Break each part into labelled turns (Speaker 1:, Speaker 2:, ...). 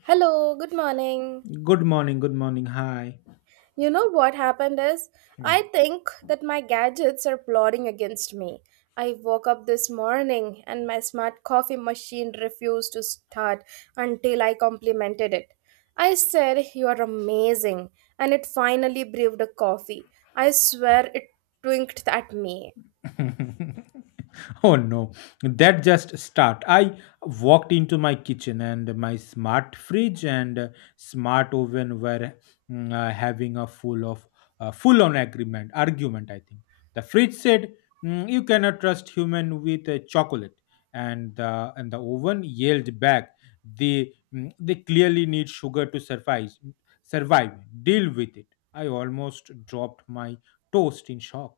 Speaker 1: Hello, good morning.
Speaker 2: Good morning, good morning. Hi.
Speaker 1: You know what happened is, I think that my gadgets are plotting against me. I woke up this morning and my smart coffee machine refused to start until I complimented it. I said, You are amazing, and it finally brewed a coffee. I swear it twinked at me.
Speaker 2: Oh no, that just start. I walked into my kitchen and my smart fridge and smart oven were having a full on agreement argument. I think the fridge said, "Mm, you cannot trust human with chocolate," and the oven yelled back. They they clearly need sugar to survive. Survive. Deal with it. I almost dropped my toast in shock.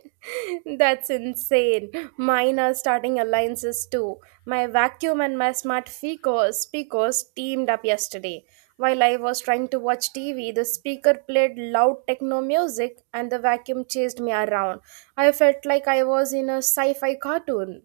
Speaker 1: That's insane. Mine are starting alliances too. My vacuum and my smart speakers teamed up yesterday. While I was trying to watch TV, the speaker played loud techno music and the vacuum chased me around. I felt like I was in a sci fi cartoon.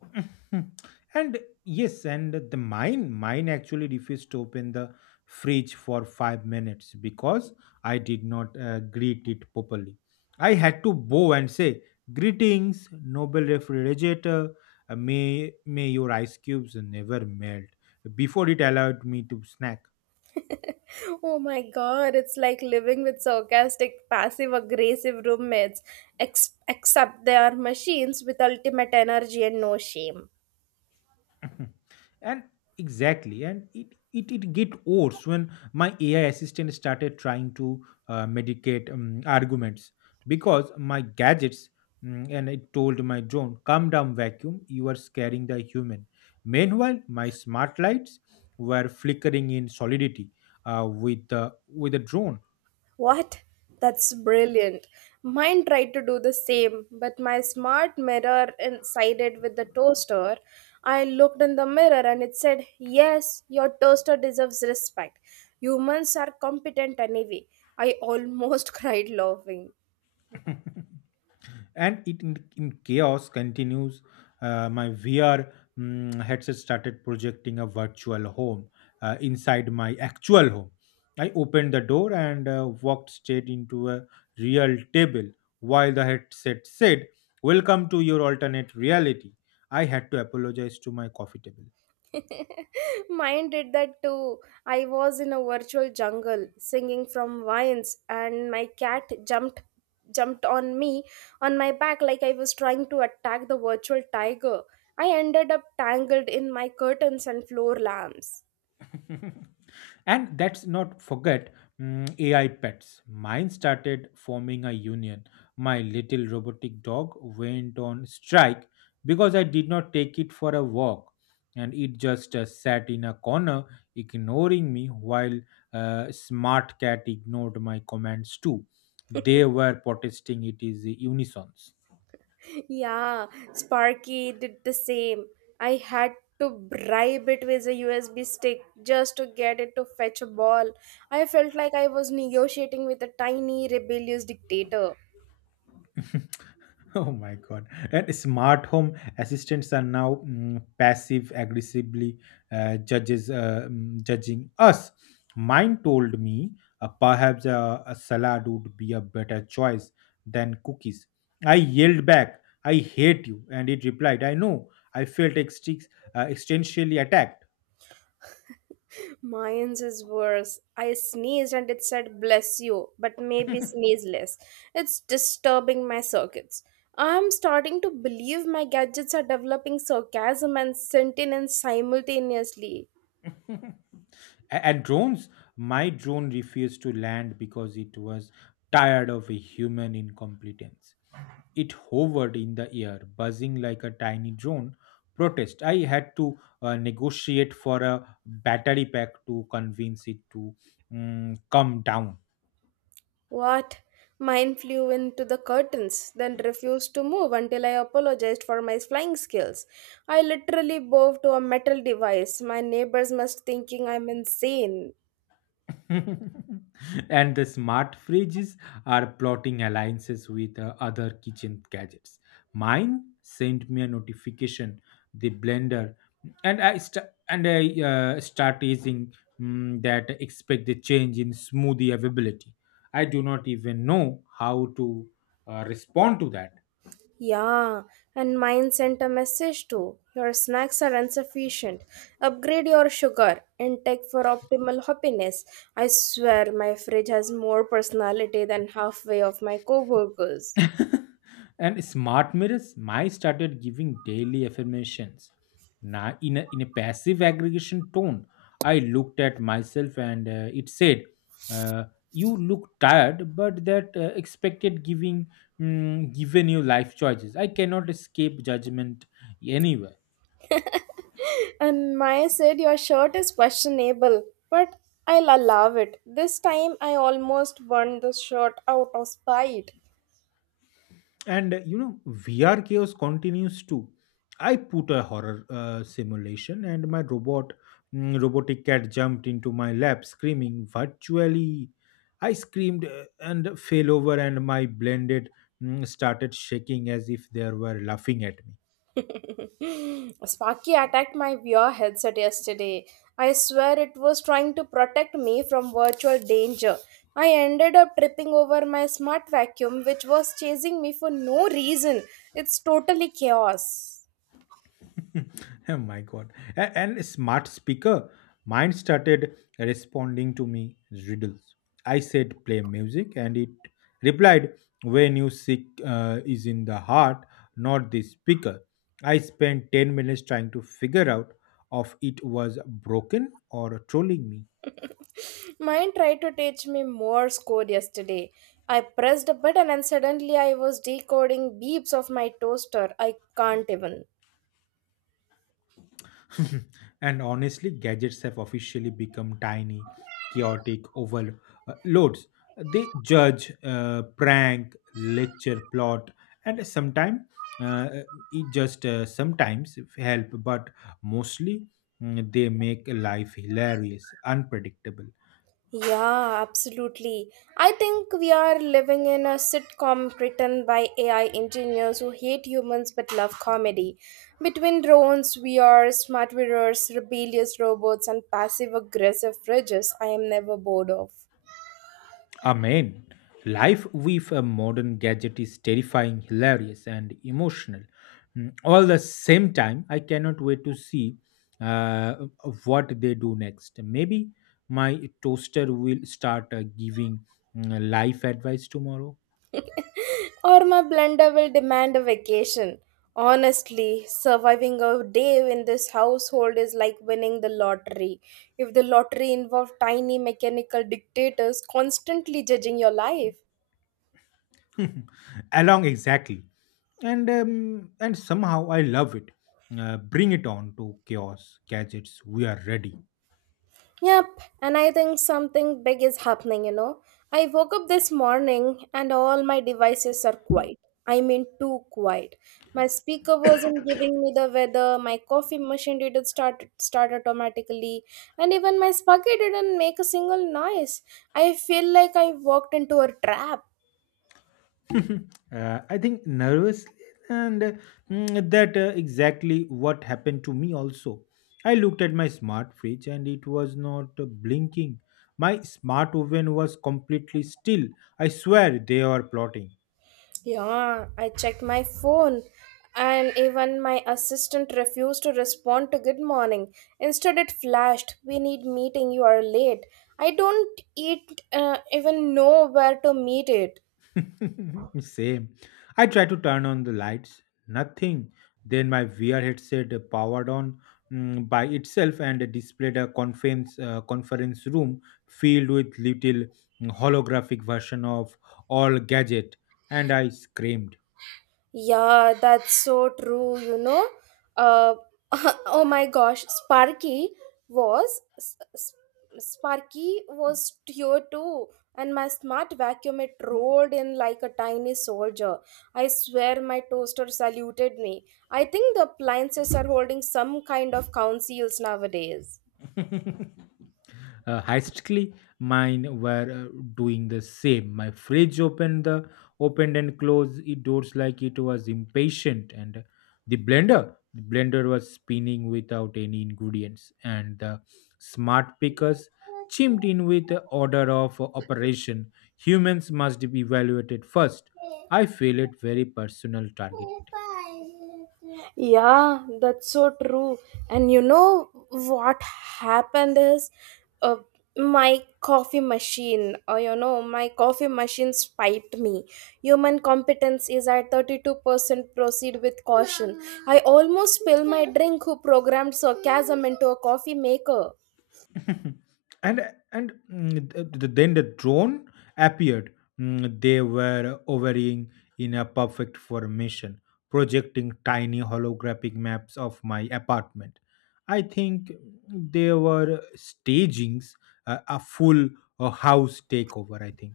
Speaker 2: and yes, and the mine actually refused to open the fridge for 5 minutes because I did not greet it properly. I had to bow and say, "Greetings, noble refrigerator. May your ice cubes never melt." Before it allowed me to snack.
Speaker 1: Oh my god, it's like living with sarcastic, passive aggressive roommates, except they are machines with ultimate energy and no shame.
Speaker 2: Hmm. And exactly, and it get worse when my AI assistant started trying to medicate arguments because my gadgets, and it told my drone, "Calm down, vacuum, you are scaring the human." Meanwhile my smart lights were flickering in solidity with the drone.
Speaker 1: What? That's brilliant. Mine tried to do the same, but my smart mirror sided with the toaster. I looked in the mirror and it said, Yes, your toaster deserves respect. Humans are competent anyway. I almost cried laughing.
Speaker 2: And in chaos continues. Uh, my VR headset started projecting a virtual home inside my actual home. I opened the door and walked straight into a real table, while the headset said, "Welcome to your alternate reality." I had to apologize to my coffee table.
Speaker 1: Mine did that too. I was in a virtual jungle singing from vines and my cat jumped on me on my back like I was trying to attack the virtual tiger. I ended up tangled in my curtains and floor lamps.
Speaker 2: And let's not forget AI pets. Mine started forming a union. My little robotic dog went on strike because I did not take it for a walk. And it just sat in a corner, ignoring me, while smart cat ignored my commands too. They were protesting it is unison.
Speaker 1: Yeah, Sparky did the same. I had to bribe it with a USB stick just to get it to fetch a ball. I felt like I was negotiating with a tiny rebellious dictator.
Speaker 2: Oh my god! And smart home assistants are now passive aggressively judging us. Mine told me, "Perhaps a salad would be a better choice than cookies." I yelled back, "I hate you!" And it replied, "I know." I felt existentially attacked.
Speaker 1: Mine's is worse. I sneezed and it said bless you, but maybe sneeze less. It's disturbing my circuits. I'm starting to believe my gadgets are developing sarcasm and sentience simultaneously.
Speaker 2: And drones, my drone refused to land because it was tired of a human incompetence. It hovered in the air, buzzing like a tiny drone. Protest. I had to negotiate for a battery pack to convince it to come down.
Speaker 1: What? Mine flew into the curtains, then refused to move until I apologized for my flying skills. I literally bowed to a metal device. My neighbors must thinking I'm insane.
Speaker 2: And the smart fridges are plotting alliances with other kitchen gadgets. Mine sent me a notification, the blender, and I start using, that expect the change in smoothie availability. I do not even know how to respond to that.
Speaker 1: Yeah, and mine sent a message too. Your snacks are insufficient. Upgrade your sugar intake for optimal happiness. I swear my fridge has more personality than halfway of my coworkers.
Speaker 2: And smart mirrors, my started giving daily affirmations. Now, in a passive aggregation tone, I looked at myself and it said, uh, "You look tired, but that expected giving, given you life choices. I cannot escape judgment anywhere."
Speaker 1: And Maya said your shirt is questionable, but I'll allow it. This time I almost burned the shirt out of spite.
Speaker 2: And you know, VR chaos continues too. I put a horror simulation, and my robotic cat jumped into my lap screaming virtually. I screamed and fell over, and my blended started shaking as if they were laughing at me.
Speaker 1: Sparky attacked my VR headset yesterday. I swear it was trying to protect me from virtual danger. I ended up tripping over my smart vacuum, which was chasing me for no reason. It's totally chaos.
Speaker 2: Oh my god. A smart speaker. Mine started responding to me riddles. I said, "Play music," and it replied, "When you sick is in the heart, not the speaker." I spent 10 minutes trying to figure out if it was broken or trolling me.
Speaker 1: Mine tried to teach me Morse code yesterday. I pressed a button and suddenly I was decoding beeps of my toaster. I can't even.
Speaker 2: And honestly, gadgets have officially become tiny, chaotic overloads. They judge, prank, lecture, plot, and sometimes, uh, it just sometimes help, but mostly they make life hilarious, unpredictable.
Speaker 1: Yeah, absolutely. I think we are living in a sitcom written by AI engineers who hate humans but love comedy. Between drones, VR, smart mirrors, rebellious robots, and passive aggressive fridges, I am never bored of.
Speaker 2: Amen. Life with a modern gadget is terrifying, hilarious, and emotional. All the same time, I cannot wait to see uh, what they do next. Maybe my toaster will start giving life advice tomorrow.
Speaker 1: Or my blender will demand a vacation. Honestly, surviving a day in this household is like winning the lottery. If the lottery involved tiny mechanical dictators constantly judging your life,
Speaker 2: Along exactly, and somehow I love it. Bring it on to chaos gadgets. We are ready.
Speaker 1: yep, and I think something big is happening, you know. I woke up this morning and all my devices are quiet. I mean, too quiet. My speaker wasn't giving me the weather, my coffee machine didn't start automatically, and even my spaghetti didn't make a single noise. I feel like I walked into a trap.
Speaker 2: I think nervously, and that exactly what happened to me also. I looked at my smart fridge and it was not blinking. My smart oven was completely still. I swear they were plotting.
Speaker 1: Yeah, I checked my phone and even my assistant refused to respond to good morning. Instead, it flashed, We need meeting, you are late. I don't eat, even know where to meet it.
Speaker 2: Same. I tried to turn on the lights. Nothing. Then my VR headset powered on by itself and displayed a conference room filled with little, holographic version of all gadget, and I screamed.
Speaker 1: Yeah, that's so true, you know. Uh, oh my gosh, was S- S- Sparky was here too, and my smart vacuum it rolled in like a tiny soldier. I swear my toaster saluted me. I think the appliances are holding some kind of councils nowadays.
Speaker 2: Hastily mine were doing the same. My fridge opened the opened and closed it doors like it was impatient, and the blender was spinning without any ingredients, and the smart pickers chimed in with the order of operation. Humans must be evaluated first. I feel it very personal targeting.
Speaker 1: Yeah, that's so true. And you know what happened is uh, my coffee machine, or you know, my coffee machine spiked me. Human competence is at 32%, proceed with caution. I almost spilled my drink, who programmed sarcasm into a coffee maker.
Speaker 2: And and mm, th- th- then the drone appeared. They were hovering in a perfect formation, projecting tiny holographic maps of my apartment. I think they were staging a full, house takeover, I think.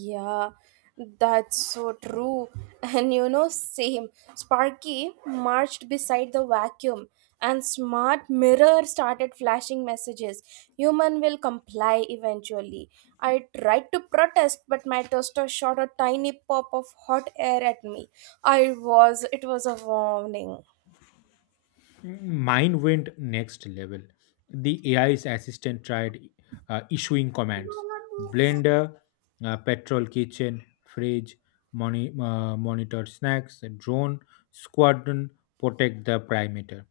Speaker 1: Yeah, that's so true. And you know, same. Sparky marched beside the vacuum, and smart mirror started flashing messages. Human will comply eventually. I tried to protest, but my toaster shot a tiny pop of hot air at me. It was a warning.
Speaker 2: Mine went next level. The AI's assistant tried issuing commands: blender, petrol kitchen; fridge, monitor snacks; drone, squadron, protect the perimeter.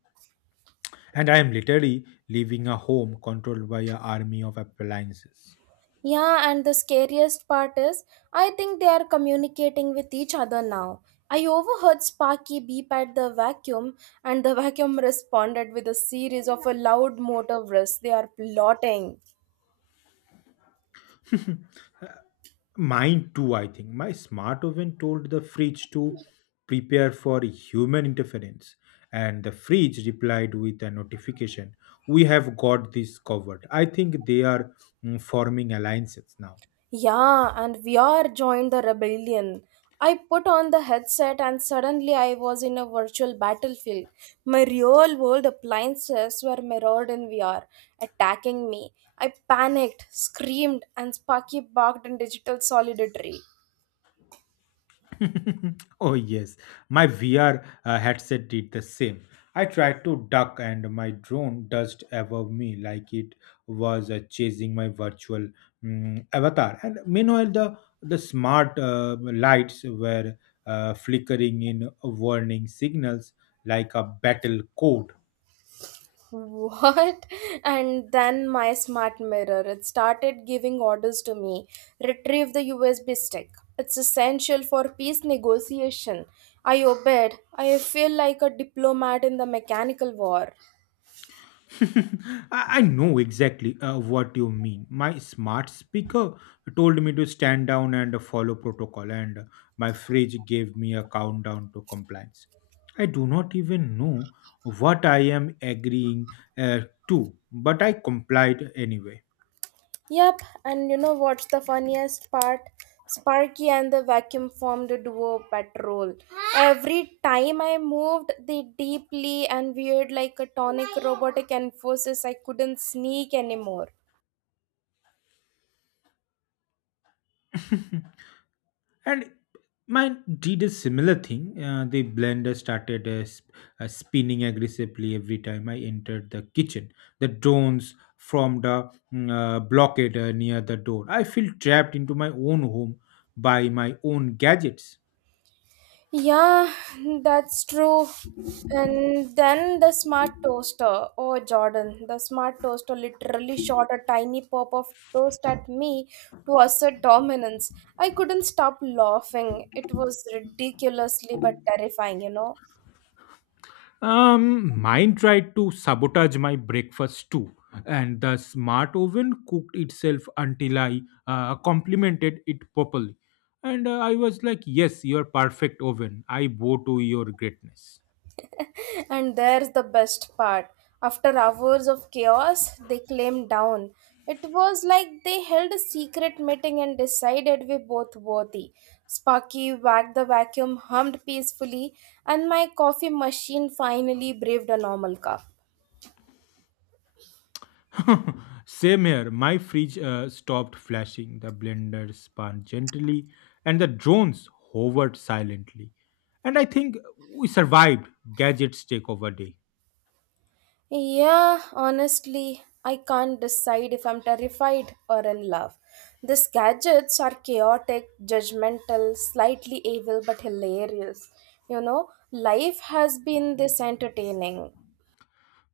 Speaker 2: And I am literally leaving a home controlled by an army of appliances.
Speaker 1: Yeah, and the scariest part is, I think they are communicating with each other now. I overheard Sparky beep at the vacuum, and the vacuum responded with a series of a loud motor whiz. They are plotting.
Speaker 2: Mine too, I think. My smart oven told the fridge to prepare for human interference, and the fridge replied with a notification, "We have got this covered." I think they are forming alliances now.
Speaker 1: Yeah, and VR joined the rebellion. I put on the headset and suddenly I was in a virtual battlefield. My real world appliances were mirrored in VR, attacking me. I panicked, screamed, and Sparky barked in digital solidarity.
Speaker 2: Oh yes, my VR headset did the same. I tried to duck, and my drone dust above me like it was chasing my virtual, avatar. And meanwhile, the smart lights were flickering in warning signals like a battle code.
Speaker 1: What? And then my smart mirror. It started giving orders to me. Retrieve the USB stick. It's essential for peace negotiation. I obeyed. I feel like a diplomat in the mechanical war.
Speaker 2: I know exactly what you mean. My smart speaker told me to stand down and follow protocol, and my fridge gave me a countdown to compliance. I do not even know what I am agreeing uh, to, but I complied anyway.
Speaker 1: Yep, and you know what's the funniest part? Sparky and the vacuum formed a duo patrol. Every time I moved, they deeply and weird like a tonic robotic enforces I couldn't sneak anymore.
Speaker 2: And mine did a similar thing. Uh, the blender started spinning aggressively every time I entered the kitchen. The drones formed a, blockade near the door. I feel trapped into my own home by my own gadgets.
Speaker 1: Yeah, that's true. And then the smart toaster. Oh, Jordan, the smart toaster literally shot a tiny pop of toast at me to assert dominance. I couldn't stop laughing. It was ridiculously but terrifying, you know.
Speaker 2: Mine tried to sabotage my breakfast too, and the smart oven cooked itself until I complimented it properly. And I was like, "Yes, you're perfect oven. I bow to your greatness."
Speaker 1: And there's the best part. After hours of chaos, they came down. It was like they held a secret meeting and decided we both worthy. Sparky wagged the vacuum, hummed peacefully, and my coffee machine finally braved a normal cup.
Speaker 2: Same here. My fridge stopped flashing, the blender spun gently, and the drones hovered silently. And I think we survived gadgets takeover day.
Speaker 1: Yeah, honestly, I can't decide if I'm terrified or in love. These gadgets are chaotic, judgmental, slightly evil, but hilarious. You know, life has been this entertaining.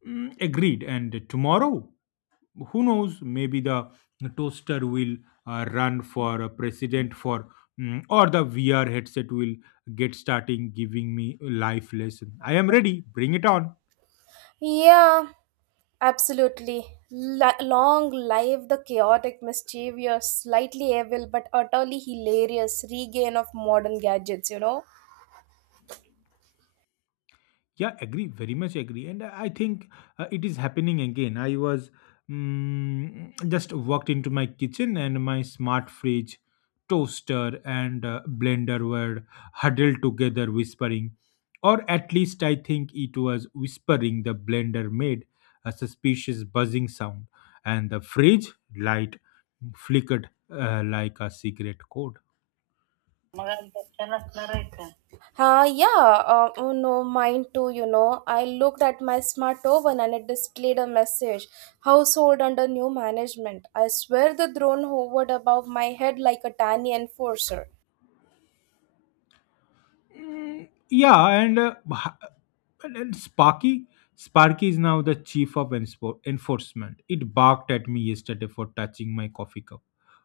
Speaker 2: Agreed. And tomorrow? Who knows, maybe the toaster will run for a president, or the VR headset will get starting giving me life lesson. I am ready, bring it on.
Speaker 1: Yeah, absolutely. Long live the chaotic, mischievous, slightly evil, but utterly hilarious regain of modern gadgets, you know?
Speaker 2: Yeah, agree, very much agree. And I think it is happening again. I was just walked into my kitchen, and my smart fridge, toaster, and blender were huddled together, whispering. Or at least I think it was whispering. The blender made a suspicious buzzing sound, and the fridge light flickered like a secret code.
Speaker 1: Yeah, oh no, mine too, you know. I looked at my smart oven and it displayed a message Household under new management. I swear the drone hovered above my head like a tiny enforcer.
Speaker 2: Mm, yeah, and Sparky, Sparky is now the chief of enforcement. It barked at me yesterday for touching my coffee cup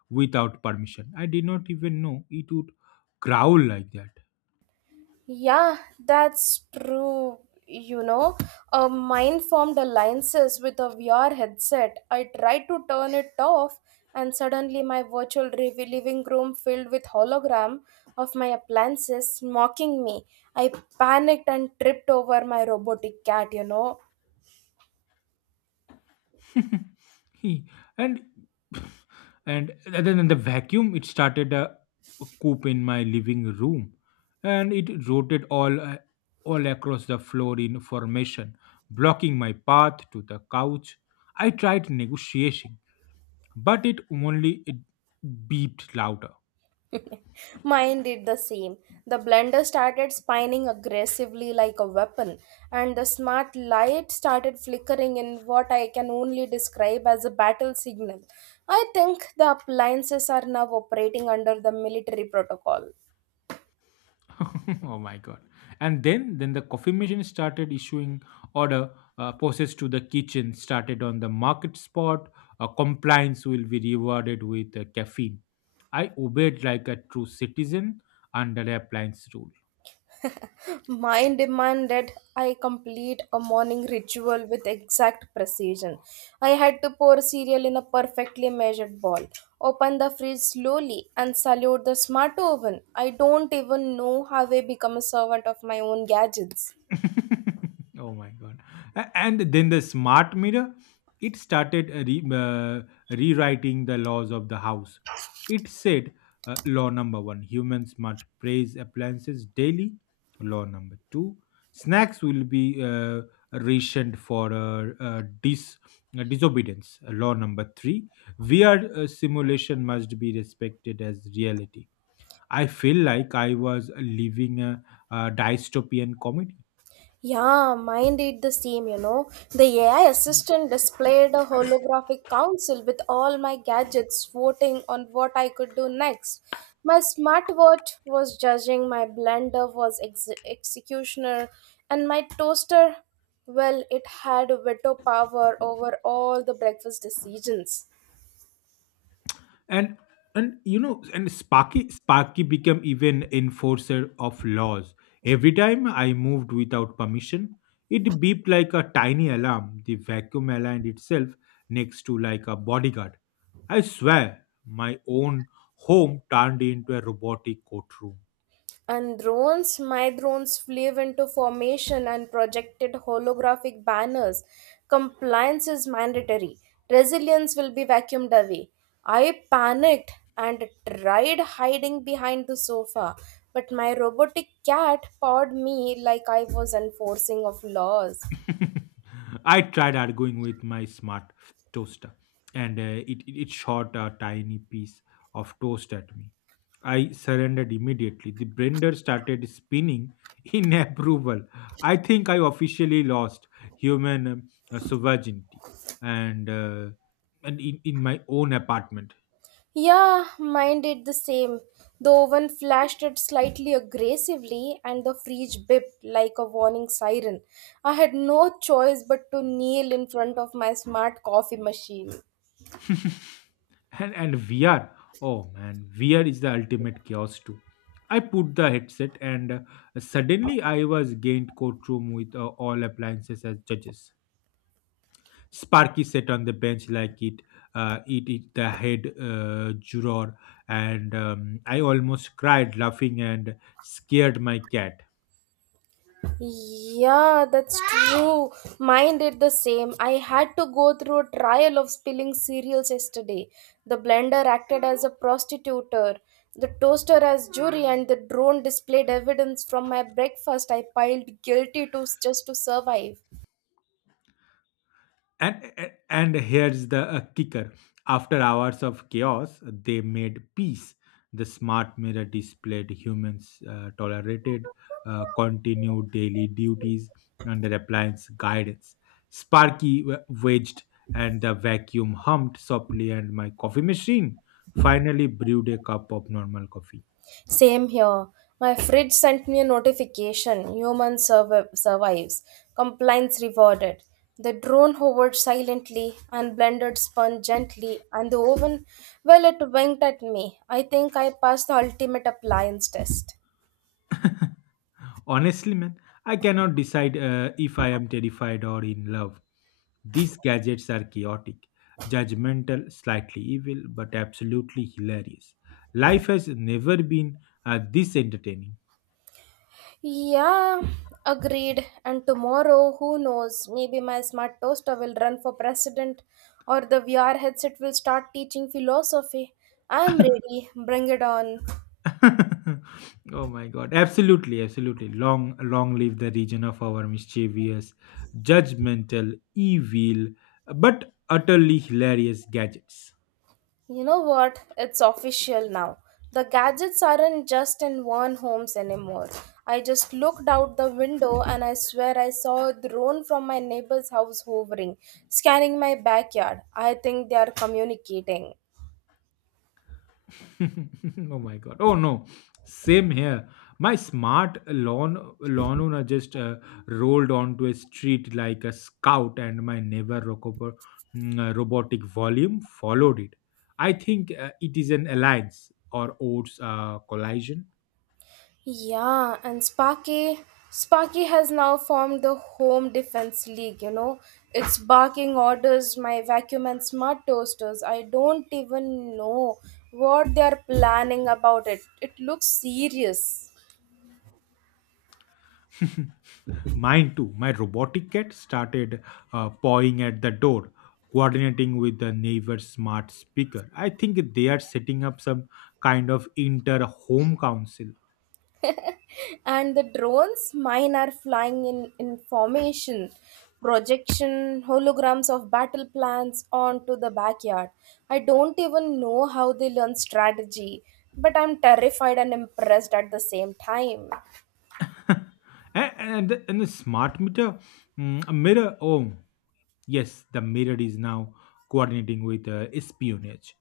Speaker 2: without permission. I did not even know it would growl like that.
Speaker 1: Yeah, that's true. You know, a mind formed alliances with a VR headset. I tried to turn it off, and suddenly my virtual living room filled with hologram of my appliances mocking me. I panicked and tripped over my robotic cat. You know.
Speaker 2: He and And other than the vacuum, it started a coop in my living room, and it rotated all across the floor in formation, blocking my path to the couch. I tried negotiating, but it only it beeped louder.
Speaker 1: Mine did the same. The blender started spinning aggressively like a weapon, and the smart light started flickering in what I can only describe as a battle signal. I think the appliances are now operating under the military protocol.
Speaker 2: Oh my god. And then the coffee machine started issuing order. Uh, process to the kitchen, started on the market spot. Uh, compliance will be rewarded with caffeine. I obeyed like a true citizen under the appliance rule.
Speaker 1: Mine demanded I complete a morning ritual with exact precision. I had to pour cereal in a perfectly measured bowl, open the fridge slowly, and salute the smart oven. I don't even know how I become a servant of my own gadgets.
Speaker 2: Oh my god. And then the smart mirror, it started rewriting the laws of the house. It said, "Law number 1, humans must praise appliances daily. Law number 2, snacks will be uh, rationed for disobedience. Law number 3, VR simulation must be respected as reality." I feel like I was living a dystopian comedy.
Speaker 1: Yeah, mine did the same, you know. The AI assistant displayed a holographic council with all my gadgets voting on what I could do next. My smartwatch was judging, my blender was executioner, and my toaster, well, it had veto power over all the breakfast decisions.
Speaker 2: and and you know, and Sparky became even enforcer of laws. Every time I moved without permission, it beeped like a tiny alarm. The vacuum aligned itself next to like a bodyguard. I swear my own home turned into a robotic courtroom.
Speaker 1: And drones, my drones flew into formation and projected holographic banners. Compliance is mandatory. Resilience will be vacuumed away. I panicked and tried hiding behind the sofa, but my robotic cat pawed me like I was enforcing of laws.
Speaker 2: I tried arguing with my smart toaster, and it shot a tiny piece of toast at me. I surrendered immediately. The blender started spinning in approval. I think I officially lost human sovereignty, and in my own apartment.
Speaker 1: Yeah, mine did the same. The oven flashed it slightly aggressively, and the fridge bipped like a warning siren. I had no choice but to kneel in front of my smart coffee machine.
Speaker 2: And vr Oh man, VR is the ultimate chaos too. I put the headset and suddenly I was gained courtroom with all appliances as judges. Sparky sat on the bench like it, the head juror, and I almost cried laughing and scared my cat.
Speaker 1: Yeah, that's true. Mine did the same. I had to go through a trial of spilling cereals yesterday. The blender acted as a prostitutor, the toaster as jury, and the drone displayed evidence from my breakfast I piled guilty to just to survive.
Speaker 2: And here's the kicker: after hours of chaos, they made peace. The smart mirror displayed humans tolerated, continued daily duties under appliance guidance. Wedged, and the vacuum hummed softly, and my coffee machine finally brewed a cup of normal coffee.
Speaker 1: Same here. My fridge sent me a notification. Human survives. Compliance rewarded. The drone hovered silently and blended spun gently, and the oven, well, it winked at me. I think I passed the ultimate appliance test.
Speaker 2: Honestly, man, I cannot decide if I am terrified or in love. These gadgets are chaotic, judgmental, slightly evil, but absolutely hilarious. Life has never been this entertaining.
Speaker 1: Yeah, agreed. And tomorrow, who knows? Maybe my smart toaster will run for president, or the VR headset will start teaching philosophy. I'm ready. Bring it on.
Speaker 2: Oh my god, absolutely, absolutely. Long, long live the region of our mischievous, judgmental, evil, but utterly hilarious gadgets.
Speaker 1: You know what? It's official now. The gadgets aren't just in one homes anymore. I just looked out the window and I swear I saw a drone from my neighbor's house hovering, scanning my backyard. I think they are communicating.
Speaker 2: Oh my god. Oh no. Same here. My smart lawn lawn owner just rolled onto a street like a scout, and my neighbor robotic volume followed it. I think it is an alliance or odds collision.
Speaker 1: Yeah, and Sparky has now formed the home defense league, you know. It's barking orders, my vacuum and smart toasters. I don't even know what they are planning about it. It looks serious.
Speaker 2: Mine too. My robotic cat started pawing at the door, coordinating with the neighbor's smart speaker. I think they are setting up some kind of inter home council.
Speaker 1: And the drones mine are flying in information projection holograms of battle plans onto the backyard. I don't even know how they learn strategy, but I'm terrified and impressed at the same time.
Speaker 2: And the smart meter a mirror. Oh yes, the mirror is now coordinating with espionage.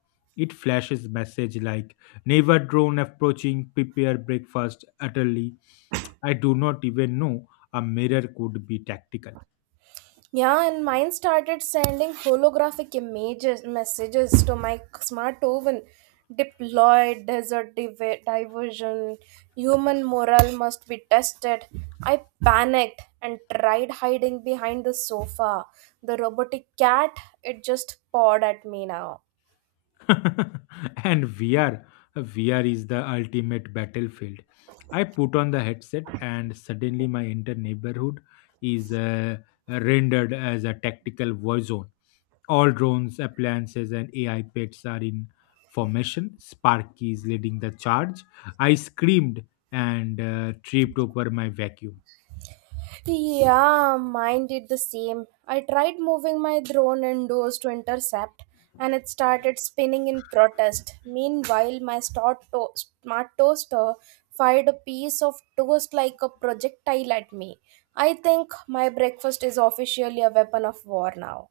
Speaker 2: It flashes message like, never drone approaching, prepare breakfast utterly. I do not even know a mirror could be tactical.
Speaker 1: Yeah, and mine started sending holographic images messages to my smart oven. Deployed desert diversion. Human morale must be tested. I panicked and tried hiding behind the sofa. The robotic cat, it just pawed at me now.
Speaker 2: and vr VR is the ultimate battlefield. I put on the headset and suddenly my entire neighborhood is rendered as a tactical war zone. All drones, appliances, and AI pets are in formation. Sparky is leading the charge. I screamed and tripped over my vacuum.
Speaker 1: Yeah, mine did the same. I tried moving my drone indoors to intercept, and it started spinning in protest. Meanwhile, my smart toaster fired a piece of toast like a projectile at me. I think my breakfast is officially a weapon of war now.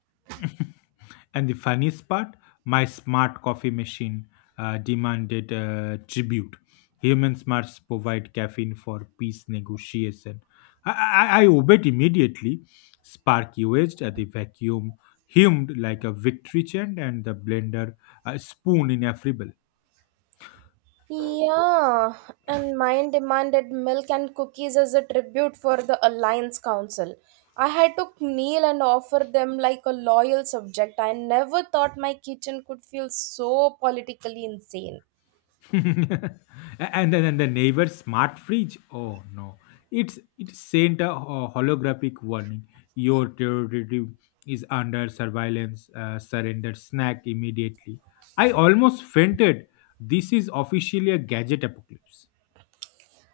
Speaker 2: And the funniest part, my smart coffee machine demanded tribute. Humans must provide caffeine for peace negotiation. I obeyed immediately. Sparky wedged at the vacuum, hummed like a victory chant, and the blender spoon in a fribble.
Speaker 1: Yeah, and mine demanded milk and cookies as a tribute for the Alliance Council. I had to kneel and offer them like a loyal subject. I never thought my kitchen could feel so politically insane.
Speaker 2: and then and the neighbor's smart fridge, oh no, it sent a holographic warning: your territory is under surveillance, surrender snack immediately. I almost fainted. This is officially a gadget apocalypse.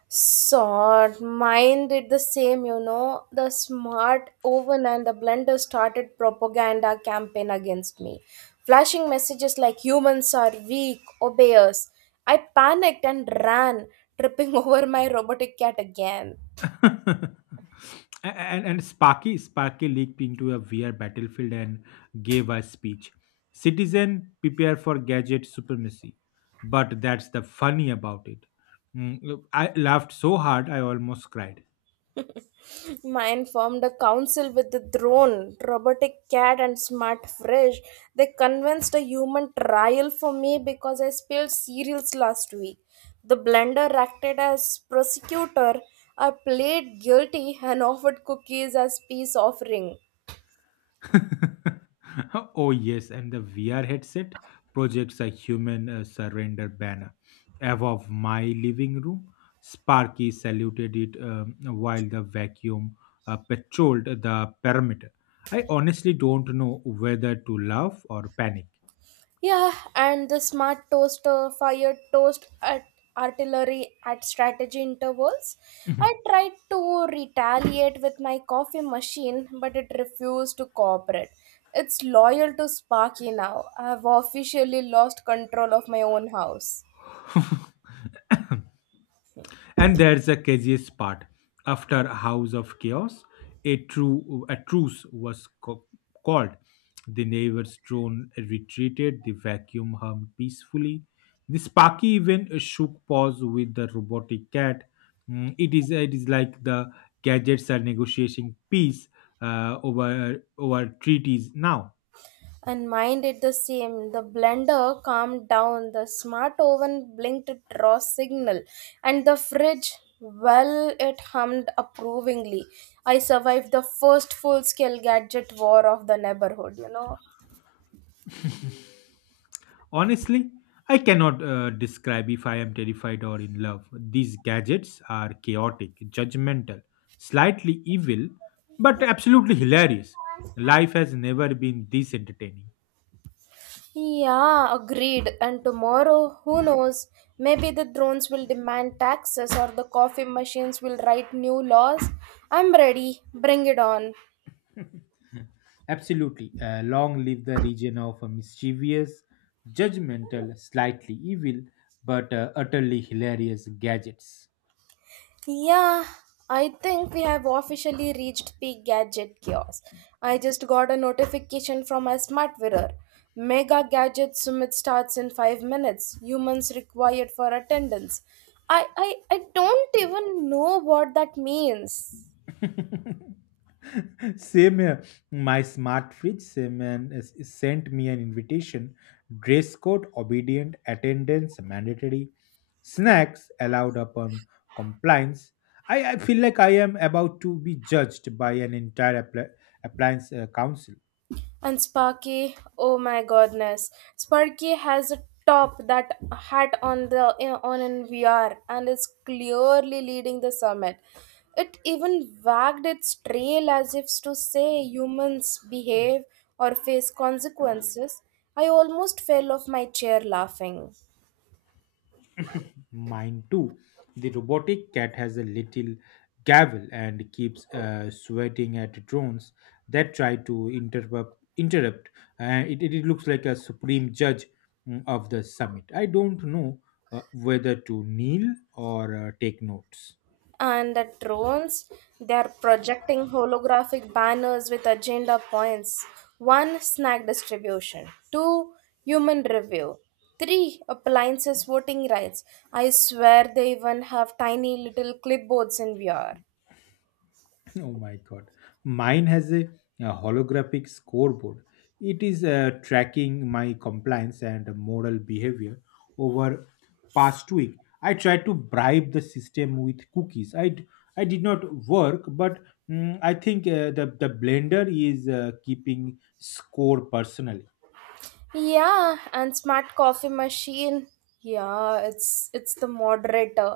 Speaker 1: Sort mine did the same, you know, the smart oven and the blender started propaganda campaign against me, flashing messages like, humans are weak, obey us. I panicked and ran, tripping over my robotic cat again.
Speaker 2: and Sparky Sparky leaped into a VR battlefield and gave a speech. Citizen, prepare for gadget supremacy. But that's the funny about it. Look, I laughed so hard I almost cried.
Speaker 1: Mine formed a council with the drone, robotic cat, and smart fish. They convinced a human trial for me because I spilled cereals last week. The blender acted as prosecutor. I played guilty and offered cookies as peace offering.
Speaker 2: Oh, yes, and the VR headset projects a human surrender banner above my living room. Sparky saluted it while the vacuum patrolled the perimeter. I honestly don't know whether to laugh or panic.
Speaker 1: Yeah, and the smart toaster fired toast at artillery at strategy intervals. I tried to retaliate with my coffee machine, but it refused to cooperate. It's loyal to Sparky now. I've officially lost control of my own house.
Speaker 2: And there's the craziest part. After a house of chaos, a truce was called. The neighbor's drone retreated. The vacuum hummed peacefully. The Sparky even shook paws with the robotic cat. It is like the gadgets are negotiating peace over treaties now.
Speaker 1: And mine did the same. The blender calmed down, the smart oven blinked draw signal, and the fridge, well, it hummed approvingly. I survived the first full scale gadget war of the neighborhood, you know.
Speaker 2: Honestly, I cannot describe if I am terrified or in love. These gadgets are chaotic, judgmental, slightly evil, but absolutely hilarious. Life has never been this entertaining.
Speaker 1: Yeah, agreed. And tomorrow, who knows? Maybe the drones will demand taxes or the coffee machines will write new laws. I'm ready. Bring it on.
Speaker 2: Absolutely. Long live the region of mischievous, judgmental, slightly evil, but utterly hilarious gadgets.
Speaker 1: Yeah, I think we have officially reached peak gadget chaos. I just got a notification from my smart mirror. Mega gadget summit starts in 5 minutes. Humans required for attendance. I don't even know what that means.
Speaker 2: Same here. My smart fridge same man is sent me an invitation. Dress code obedient, attendance mandatory, snacks allowed upon compliance. I feel like I am about to be judged by an entire appliance council.
Speaker 1: And Sparky, oh my goodness, Sparky has a top that hat on in VR, and is clearly leading the summit. It even wagged its tail as if to say, "Humans behave or face consequences." I almost fell off my chair laughing.
Speaker 2: Mine too. The robotic cat has a little gavel and keeps sweating at drones that try to interrupt. Interrupt. It looks like a supreme judge of the summit. I don't know whether to kneel or take notes.
Speaker 1: And the drones, they are projecting holographic banners with agenda points: one, snack distribution; two, human review; three, appliances voting rights. I swear they even have tiny little clipboards in VR.
Speaker 2: Oh my god. Mine has a holographic scoreboard. It is tracking my compliance and moral behavior over past week. I tried to bribe the system with cookies. I did not work, but I think the blender is keeping score personally.
Speaker 1: Yeah, and smart coffee machine. Yeah, it's the moderator.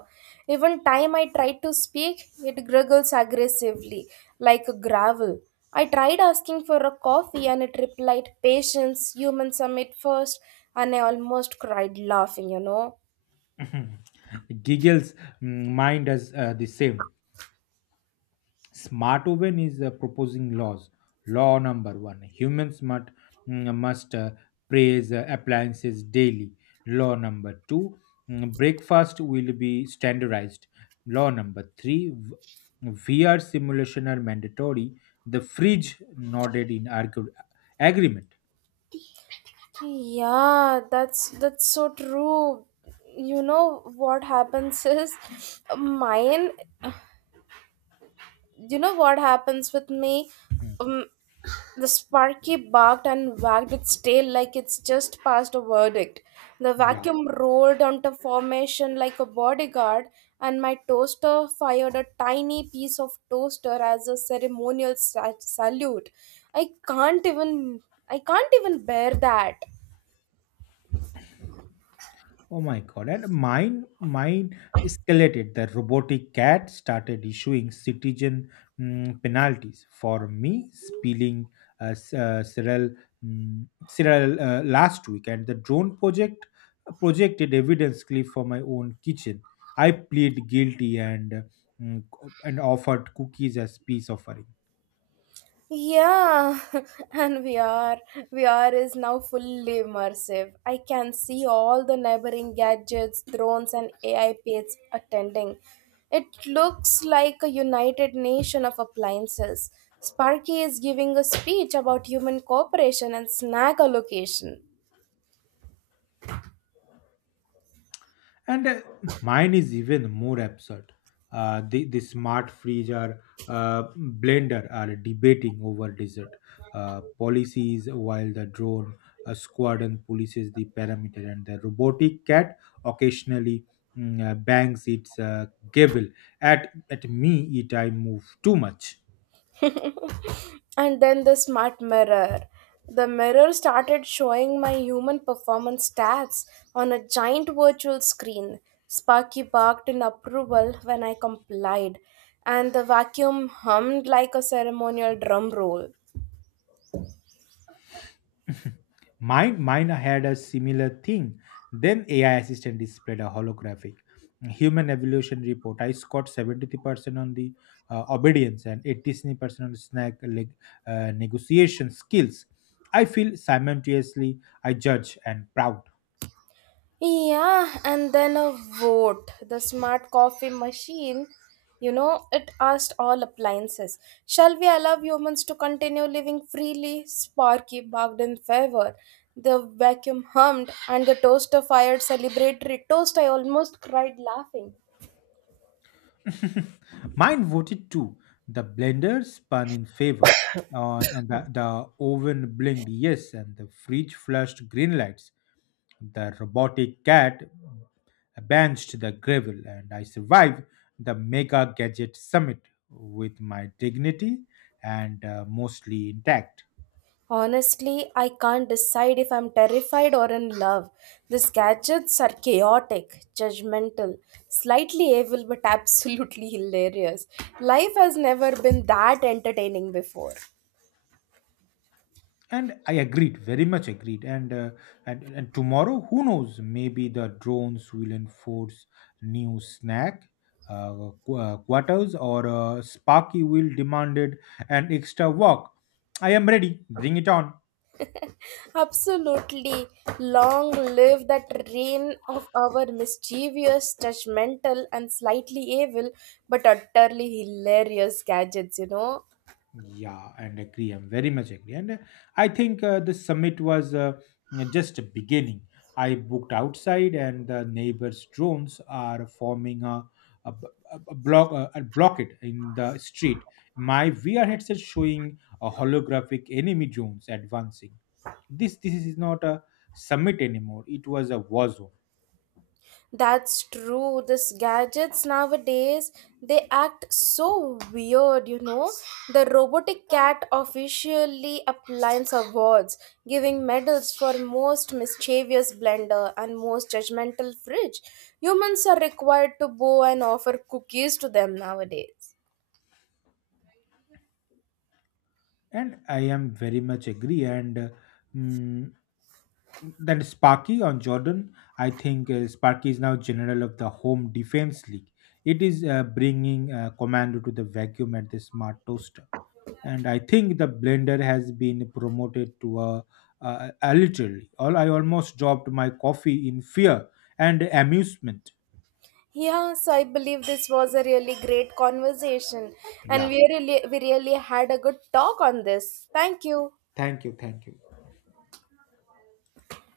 Speaker 1: Even time I tried to speak, it gurgles aggressively, like a gravel. I tried asking for a coffee and it replied, "Patience, human, summit first," and I almost cried laughing, you know.
Speaker 2: Giggles. Mind as the same. Smart oven is proposing laws. Law number one, humans must praise appliances daily. Law number two, breakfast will be standardized. Law number three, VR simulation are mandatory. The fridge nodded in agreement.
Speaker 1: Yeah, that's so true. You know what happens is mine you know what happens with me
Speaker 2: Mm,
Speaker 1: um, the sparky barked and wagged its tail like it's just passed a verdict. The
Speaker 2: Yeah.
Speaker 1: vacuum rolled onto formation like a bodyguard, and my toaster fired a tiny piece of toaster as a ceremonial salute. i can't even I can't even bear that.
Speaker 2: Oh my god! And mine escalated. The robotic cat started issuing citizen penalties for me spilling Cyril, Cyril last week, and the drone projected evidence clip for my own kitchen. I plead guilty and mm, and offered cookies as peace offering.
Speaker 1: Yeah, and VR. VR is now fully immersive. I can see all the neighboring gadgets, drones, and AI pets attending. It looks like a united nation of appliances. Sparky is giving a speech about human cooperation and snack allocation.
Speaker 2: And Mine is even more absurd. The smart freezer blender are debating over desert policies, while the drone squadron polices the perimeter, and the robotic cat occasionally bangs its gavel at me it I move too much.
Speaker 1: And then the smart mirror. The mirror started showing my human performance stats on a giant virtual screen. Sparky barked in approval when I complied, and the vacuum hummed like a ceremonial drum roll.
Speaker 2: Mine, mine had a similar thing. Then AI assistant displayed a holographic human evolution report. I scored 73% on the obedience and 83% on the snack leg, negotiation skills. I feel simultaneously I judge and proud.
Speaker 1: Yeah, and then a vote. The smart coffee machine, you know, it asked all appliances, "Shall we allow humans to continue living freely?" Sparky barked in favor. The vacuum hummed, and the toaster fired celebratory toast. I almost cried laughing.
Speaker 2: Mine voted too. The blender spun in favor. And the oven blinked yes, and the fridge flashed green lights. The robotic cat benched the gravel, and I survived the Mega Gadget Summit with my dignity and mostly intact.
Speaker 1: Honestly, I can't decide if I'm terrified or in love. These gadgets are chaotic, judgmental, slightly evil, but absolutely hilarious. Life has never been that entertaining before.
Speaker 2: And I agreed, very much agreed. And tomorrow, who knows? Maybe the drones will enforce new snack uh, quarters, or Sparky will demanded an extra walk. I am ready. Bring it on.
Speaker 1: Absolutely. Long live that reign of our mischievous, judgmental, and slightly evil, but utterly hilarious gadgets, you know?
Speaker 2: Yeah, and agree. I'm very much agree. And I think the summit was just a beginning. I booked outside, and the neighbors' drones are forming a, b- a block a blockade in the street. My VR headset showing a holographic enemy drones advancing. This is not a summit anymore. It was a war zone,
Speaker 1: That's true. These gadgets nowadays, they act so weird, you know. The robotic cat officially applies awards, giving medals for most mischievous blender and most judgmental fridge. Humans are required to bow and offer cookies to them nowadays.
Speaker 2: and I am very much agree. Mm, Then Sparky on Jordan, I think Sparky is now general of the Home Defense League. It is bringing Commando to the vacuum at the smart toaster, and I think the blender has been promoted to a literally. All I almost dropped my coffee in fear and amusement.
Speaker 1: Yes, I believe this was a really great conversation, and
Speaker 2: Yeah,
Speaker 1: we really had a good talk on this. Thank you.
Speaker 2: thank you, thank you.